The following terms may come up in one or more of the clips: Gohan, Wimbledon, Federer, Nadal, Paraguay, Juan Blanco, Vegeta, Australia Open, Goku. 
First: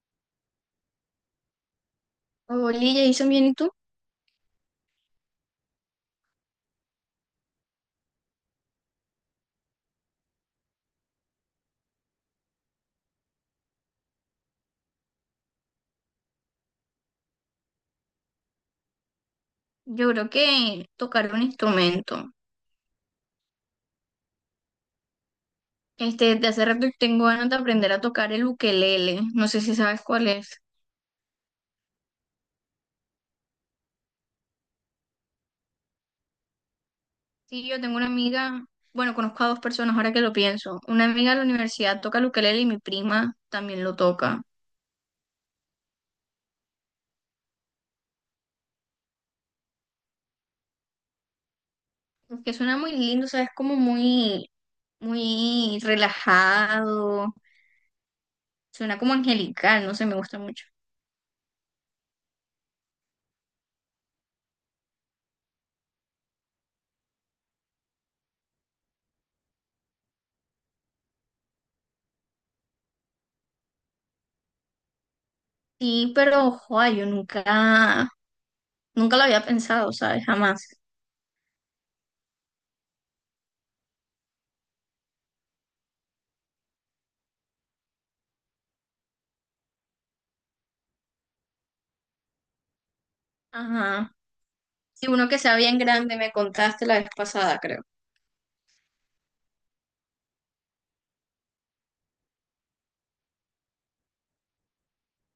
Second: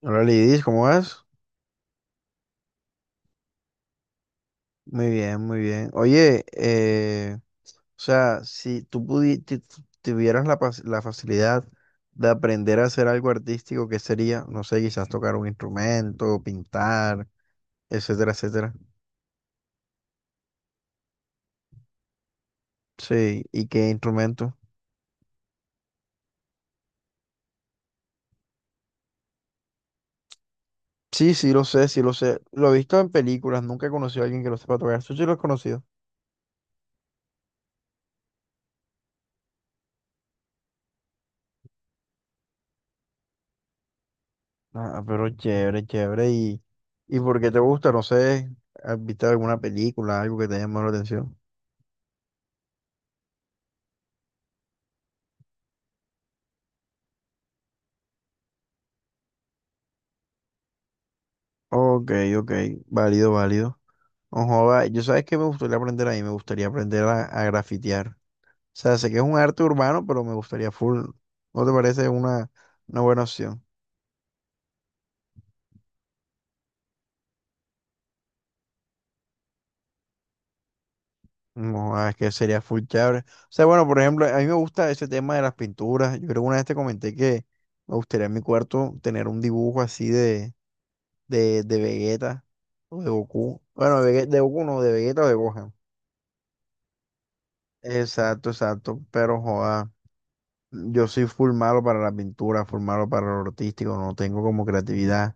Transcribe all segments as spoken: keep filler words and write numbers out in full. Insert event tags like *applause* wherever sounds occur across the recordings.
Hola Lidis, ¿cómo vas? Oli, Jason, bien, ¿y tú? Muy bien, muy bien. Oye, eh, o sea, si tú pudi- ti- tu- tuvieras la, pas- la facilidad de aprender a hacer algo artístico, ¿qué sería? No sé, quizás tocar un instrumento, pintar, etcétera, etcétera. Yo creo que tocar un instrumento. Sí, ¿y qué instrumento? Este, de hace rato tengo ganas de aprender a tocar el ukelele. No sé si sabes cuál es. Sí, sí, lo sé, sí, lo sé. Lo he visto en películas, nunca he conocido a alguien que lo sepa tocar. Eso sí lo he conocido. Sí, yo tengo una amiga, bueno, conozco a dos personas ahora que lo pienso. Una amiga de la universidad toca el ukelele y mi prima también lo toca. Ah, pero chévere, chévere. ¿Y, y por qué te gusta? No sé, ¿has visto alguna película, algo que te haya llamado la atención? Que suena muy lindo, ¿sabes? Como muy, muy relajado. Suena como angelical, no sé, me gusta mucho. Ok, ok, válido, válido. Ojo, va, yo sabes que me gustaría aprender ahí, me gustaría aprender a, a grafitear. O sea, sé que es un arte urbano, pero me gustaría full. ¿No te parece una, una buena opción? Sí, pero, ojo, yo nunca, nunca lo había pensado, ¿sabes? Jamás. No, ah, es que sería full chévere. O sea, bueno, por ejemplo, a mí me gusta ese tema de las pinturas. Yo creo que una vez te comenté que me gustaría en mi cuarto tener un dibujo así de, de, de Vegeta o de Goku. Bueno, de, Ajá. Vege- de Goku no, de Sí, Vegeta o uno de que sea Gohan. bien grande, me contaste la vez pasada, creo. Exacto, exacto, pero joda. Yo soy full malo para la pintura, full malo para lo artístico, no tengo como creatividad.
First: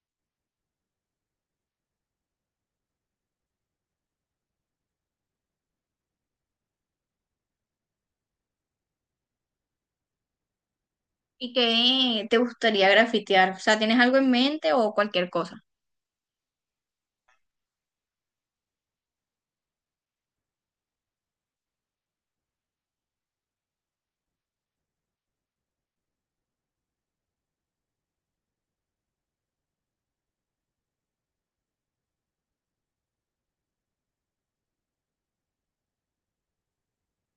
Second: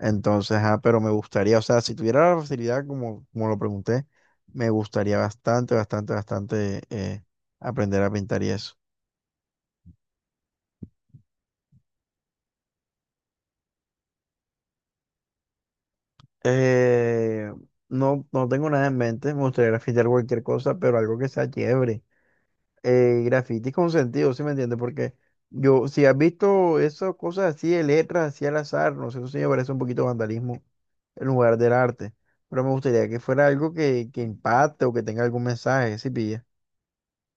Entonces, ah, pero me gustaría, o sea, si tuviera la facilidad, como, como lo pregunté, me gustaría bastante, bastante, bastante eh, aprender a pintar y eso. ¿Y qué te gustaría grafitear? O sea, ¿tienes algo en mente o cualquier cosa? Eh, no, no tengo nada en mente, me gustaría pintar cualquier cosa, pero algo que sea chévere, eh, grafitis con sentido, ¿sí me entiendes? Porque yo, si has visto esas cosas así de letras, así al azar, no sé, eso sí me parece un poquito vandalismo en lugar del arte. Pero me gustaría que fuera algo que, que impacte o que tenga algún mensaje, ¿sí pilla?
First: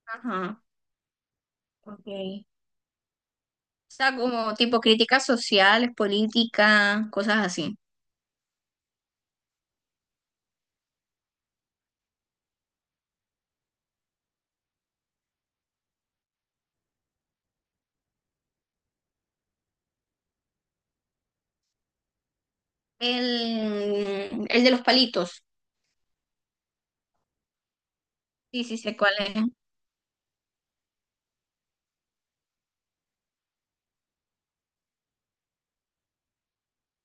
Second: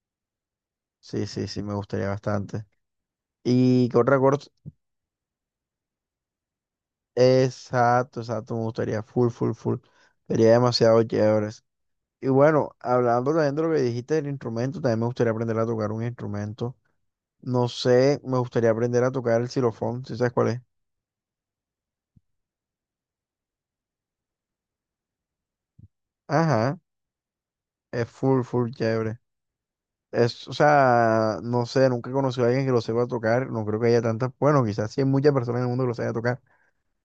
Ajá, Sí, sí, sí, me ok. gustaría O bastante. Y que sea, otra cosa, como tipo críticas sociales, políticas, cosas así. exacto, exacto, me gustaría, full, full, full. Sería demasiado chévere. Y bueno, hablando también de lo que dijiste del instrumento, también me gustaría aprender a tocar un instrumento. No sé, me gustaría aprender a tocar el xilofón, si sabes cuál es. El, el de los palitos. Ajá, es full, Sí, full sí, sé cuál chévere. es. Es, o sea, no sé, nunca he conocido a alguien que lo sepa tocar, no creo que haya tantas, bueno, quizás sí hay muchas personas en el mundo que lo sepa tocar,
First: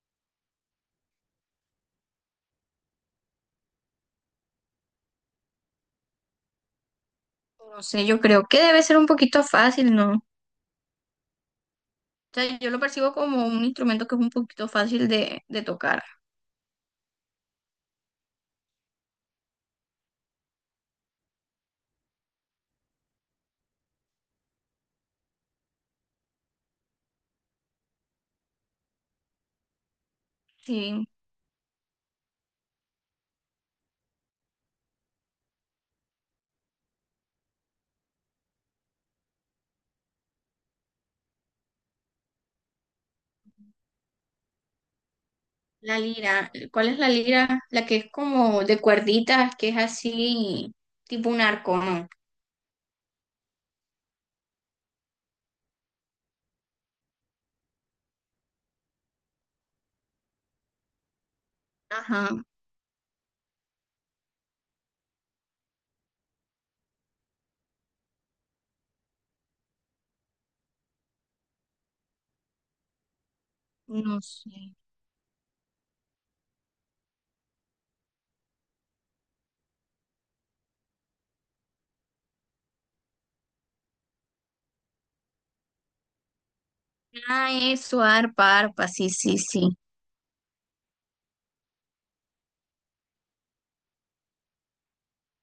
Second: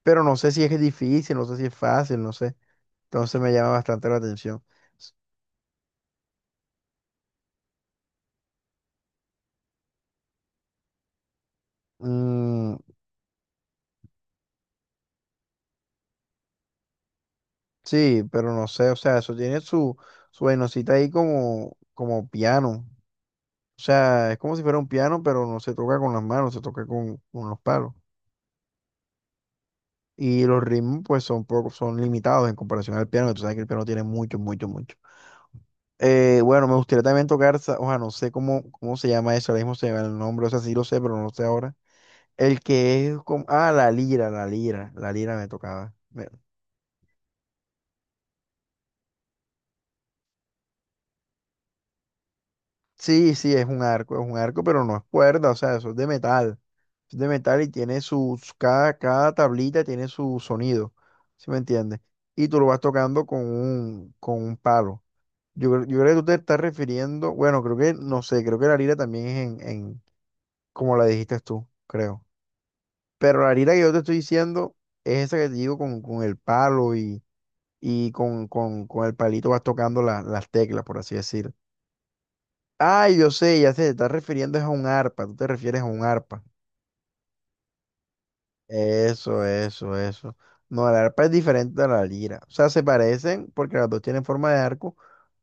pero no sé si es difícil, no sé si es fácil, no sé. Entonces me llama bastante la atención. S- No sé, yo creo que debe ser un poquito fácil, ¿no? O sea, yo mm, lo percibo como un instrumento que es un poquito fácil de, de tocar. sí, pero no sé, o sea, eso tiene su, su vainosita ahí como, como piano. O sea, es como si fuera un piano, pero no se toca con las manos, se toca con, con los palos. Y los ritmos, Sí. pues, son, poco, son limitados en comparación al piano, que tú sabes que el piano tiene mucho, mucho, mucho. Eh, bueno, me gustaría también tocar, sa- o sea, no sé cómo, cómo se llama eso, ahora mismo se llama el nombre, o sea, sí lo sé, pero no lo sé ahora. El que es como, ah, la lira, la lira, la lira me tocaba. La Me- lira, ¿cuál es la lira? La que es como de cuerditas, que es así, tipo un arco, ¿no? Sí, sí, es un arco, es un arco, pero no es cuerda, o sea, eso es de metal. Es de metal y tiene sus, cada, cada tablita tiene su sonido, ¿sí me entiendes? Ajá, Y tú lo vas tocando con un, con un palo. Yo, creo yo creo que tú te estás refiriendo, bueno, creo que, no sé, creo que la lira también es en, en, como la dijiste tú, creo. Pero la lira que yo te estoy no sé. diciendo es esa que te digo con, con el palo y, y con, con, con el palito vas tocando la- las teclas, por así decir. Ay, yo sé, ya sé, te estás refiriendo es a un arpa, tú te refieres a un arpa. Ah, eso, arpa, arpa, sí, sí, Eso, sí. eso, eso. No, la arpa es diferente a la lira. O sea, se parecen porque las dos tienen forma de arco,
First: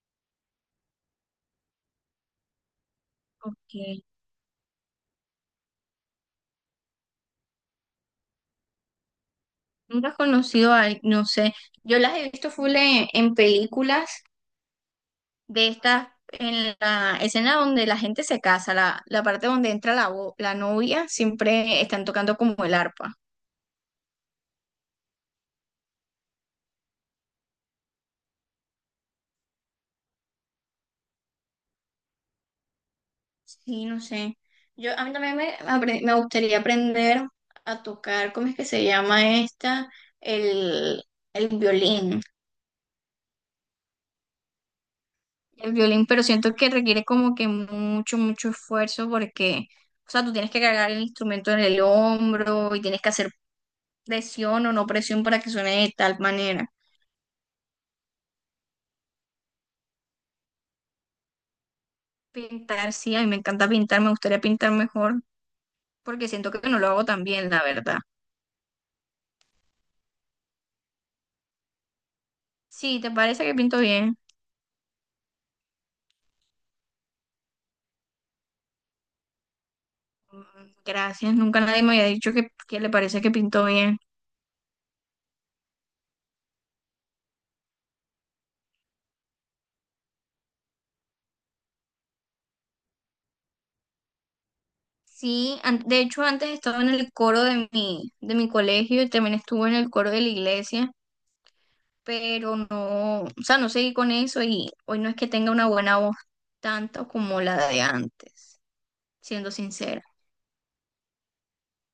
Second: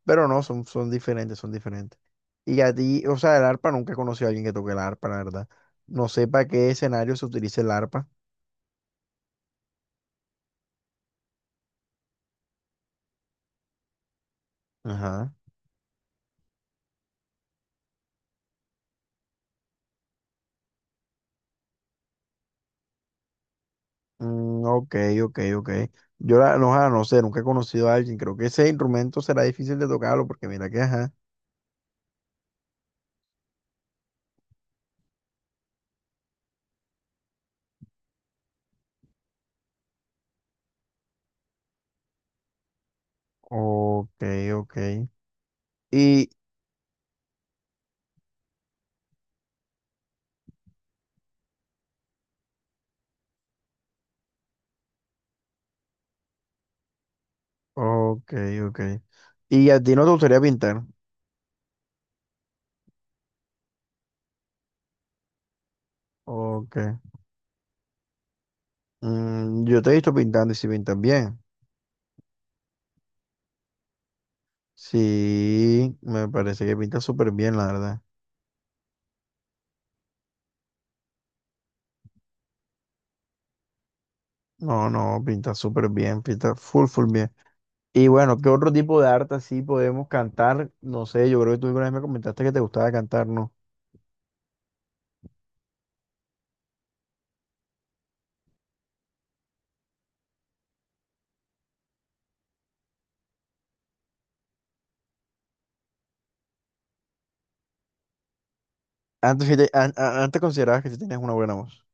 pero no, son, son diferentes, son diferentes. Y a ti, o sea, el arpa nunca he Ok. conocido a alguien que toque la arpa, la verdad. No sé para qué escenario se utiliza el arpa. Nunca he conocido a, al- no sé. Yo las he visto full en, en películas Ajá. de estas, en la escena donde la gente se casa, la, la parte donde entra la, bo- la novia, siempre están tocando como el arpa. Mm, ok, ok, ok. Yo la, no, ah, no sé, nunca he conocido a alguien. Creo que ese instrumento será difícil de tocarlo porque mira que, ajá. Sí, no sé. Yo, a mí también me, apre- me gustaría aprender a tocar, ¿cómo es que se llama esta? El, el violín. Ok, ok. El violín, pero Y, siento que requiere como que mucho, mucho esfuerzo porque, o sea, tú tienes que cargar el instrumento en el hombro y tienes que hacer presión o no presión para que suene de tal manera. ok, ok. Y a ti no te gustaría pintar. Pintar, sí, a mí me encanta pintar, me gustaría pintar mejor porque siento que Ok. no lo hago tan bien, la verdad. Mm, yo te he visto pintando y si pintas bien. Sí, ¿te parece que pinto bien? Sí, me parece que pintas súper bien, la verdad. Gracias, nunca nadie me había dicho que, que le parece que pintó bien. No, no, pintas súper bien, pintas full, full bien. Y bueno, ¿qué otro tipo de arte así podemos cantar? No sé, yo creo que tú alguna vez me comentaste que te gustaba cantar, ¿no? Sí, an- de hecho antes estaba en el coro de mi, de mi colegio y también estuve en el coro de la iglesia, pero no, o sea, no seguí con eso y hoy no es que tenga una buena voz tanto como la de antes, Antes, siendo sí te- an- sincera. an- antes considerabas que sí tenías una buena voz.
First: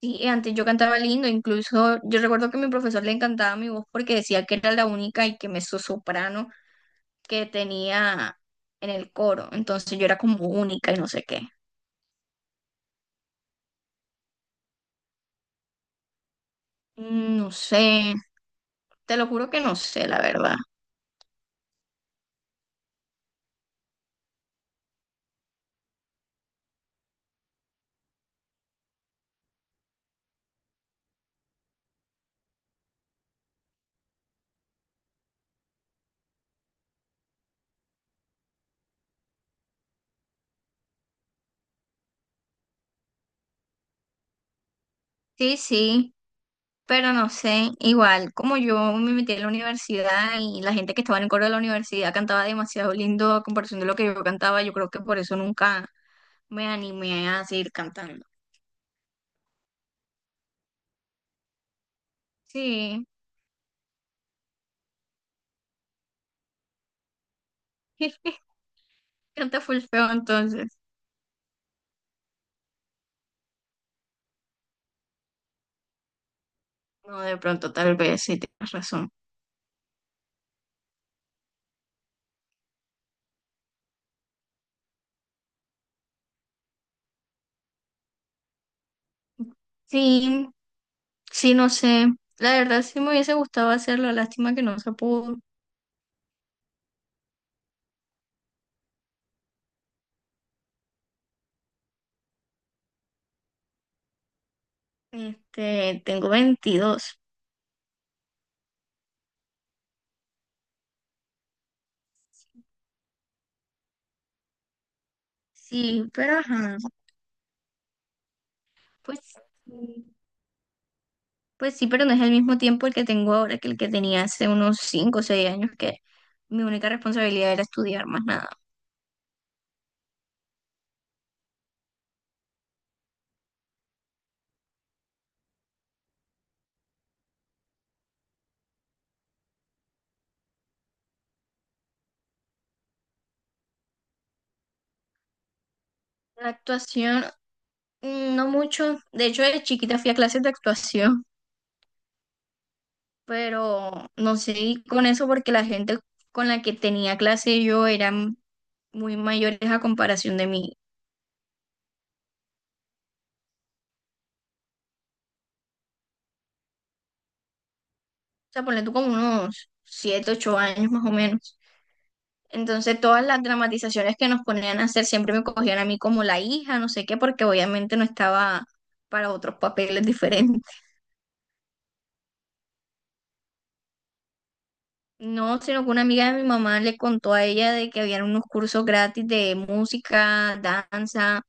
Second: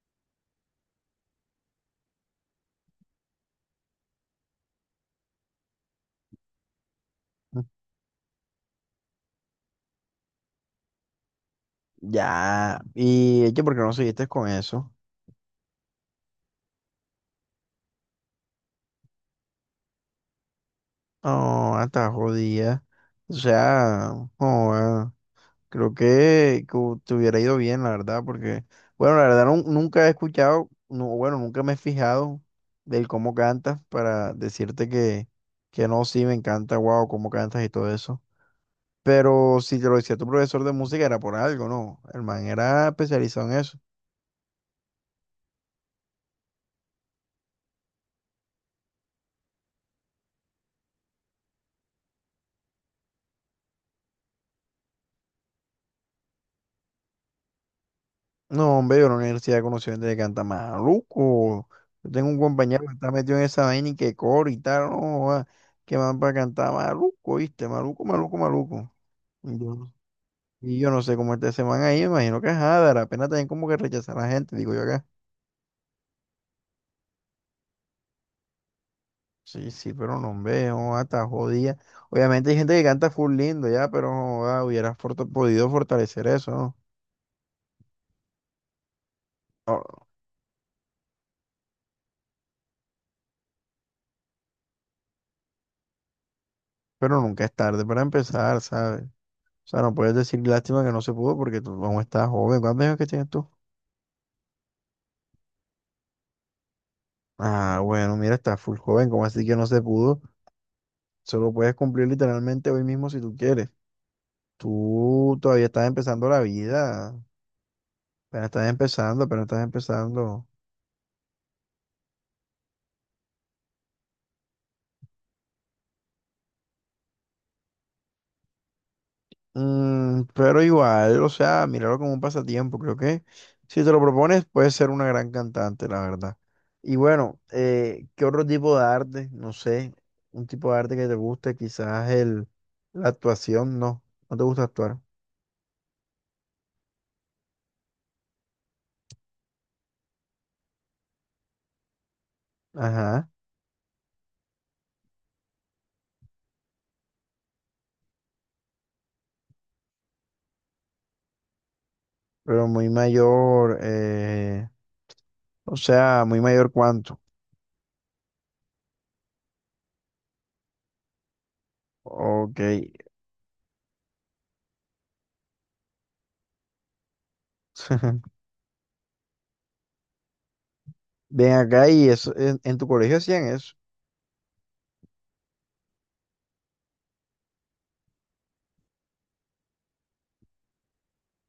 Sí, antes yo cantaba lindo, incluso yo recuerdo que a mi profesor le encantaba mi voz porque decía que era la única y que soprano que Mm. tenía en el coro, entonces yo era como única y no sé qué. Ya, y es que porque no seguiste con eso. Mm, No sé, te lo juro que no sé, la verdad. No, hasta jodida. O sea, joda. Creo que, que hu- te hubiera ido bien, la verdad, porque, bueno, la verdad nun- nunca he escuchado, no, bueno, nunca me he fijado del cómo cantas para decirte que, que no, sí, me encanta, wow, cómo cantas y todo eso. Pero si te lo decía tu profesor de música era por algo, ¿no? El man era especializado en eso. Sí, sí, pero no sé. Igual, como yo me metí en la universidad y la gente que estaba en el coro de la universidad cantaba demasiado lindo a comparación de lo que yo cantaba, yo creo que por eso nunca me animé a seguir cantando. No, hombre, yo en la universidad conocí gente que canta maluco. Yo tengo un compañero que Sí, está metido en esa vaina y que coro y tal, no, joda, que van para cantar maluco, ¿viste? Maluco, maluco, *laughs* maluco. canta full feo entonces. Y yo no sé cómo esté ese man ahí, me imagino que es la pena también como que rechazar a la gente, digo yo acá. No, de pronto tal vez, sí, tienes razón. Sí, sí, pero no veo, hasta jodida. Obviamente hay gente que canta full lindo ya, pero joda, hubieras forta- podido fortalecer eso, ¿no? Ah, Sí, sí, no sé. La verdad sí me hubiese gustado hacerlo, lástima que no se pudo. pero nunca es tarde para empezar, ¿sabes? O sea, no puedes decir lástima que no se pudo porque tú aún estás joven. ¿Cuántos años que tienes tú? Este, tengo veintidós. Ah, bueno, mira, estás full joven, ¿cómo así que no se pudo? Solo puedes cumplir literalmente hoy mismo si tú quieres. Tú todavía estás Sí, empezando pero la ajá, vida, apenas estás pues, empezando, apenas estás sí, empezando. pues sí, pero no es el mismo tiempo el que tengo ahora que el que tenía hace unos cinco o seis años, que mi única responsabilidad era estudiar más nada. Mm, pero igual, o sea, míralo como un pasatiempo. Creo que si te lo propones, puedes ser una gran cantante, la verdad. Y bueno, eh, ¿qué otro tipo de arte? No sé, un tipo de arte que te guste, quizás el, la actuación, no, no te gusta actuar. La actuación, mm, no mucho. De hecho, de chiquita fui a clases de actuación, Ajá, pero no seguí con eso porque la gente con la que tenía clase yo eran muy mayores a comparación de mí. pero muy mayor, eh, o sea, muy mayor cuánto. O sea, ponle tú como unos siete ocho años más o menos. Ok. Entonces todas las dramatizaciones que nos ponían a hacer siempre me cogían a mí como la hija, no sé qué, porque obviamente no *laughs* estaba para otros papeles *laughs* diferentes. Ven acá y eso, en, en tu colegio hacían eso. No, sino que una amiga de mi mamá le contó a ella de que habían unos cursos gratis de música, danza,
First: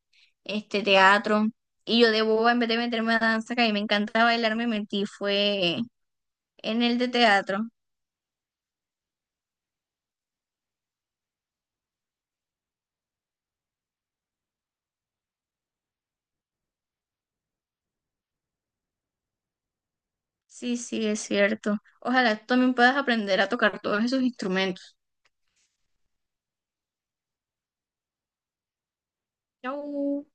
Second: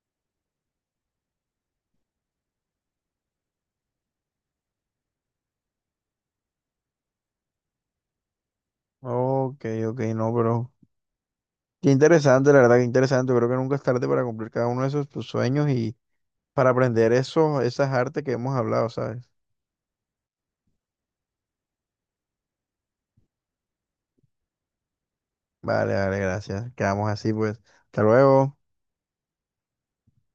este teatro. Y yo de boba, en vez de meterme a danza, que a mí me encanta bailar, me metí fue en el de teatro. Ok, ok, no, pero qué interesante, la verdad, que interesante. Creo que nunca es tarde para cumplir cada uno de esos tus sueños y para aprender esos, esas artes que hemos hablado, ¿sabes? Sí, sí, es cierto. Ojalá tú también puedas aprender a tocar todos esos instrumentos. Vale, vale, gracias. Quedamos así, pues. Hasta luego. Chau.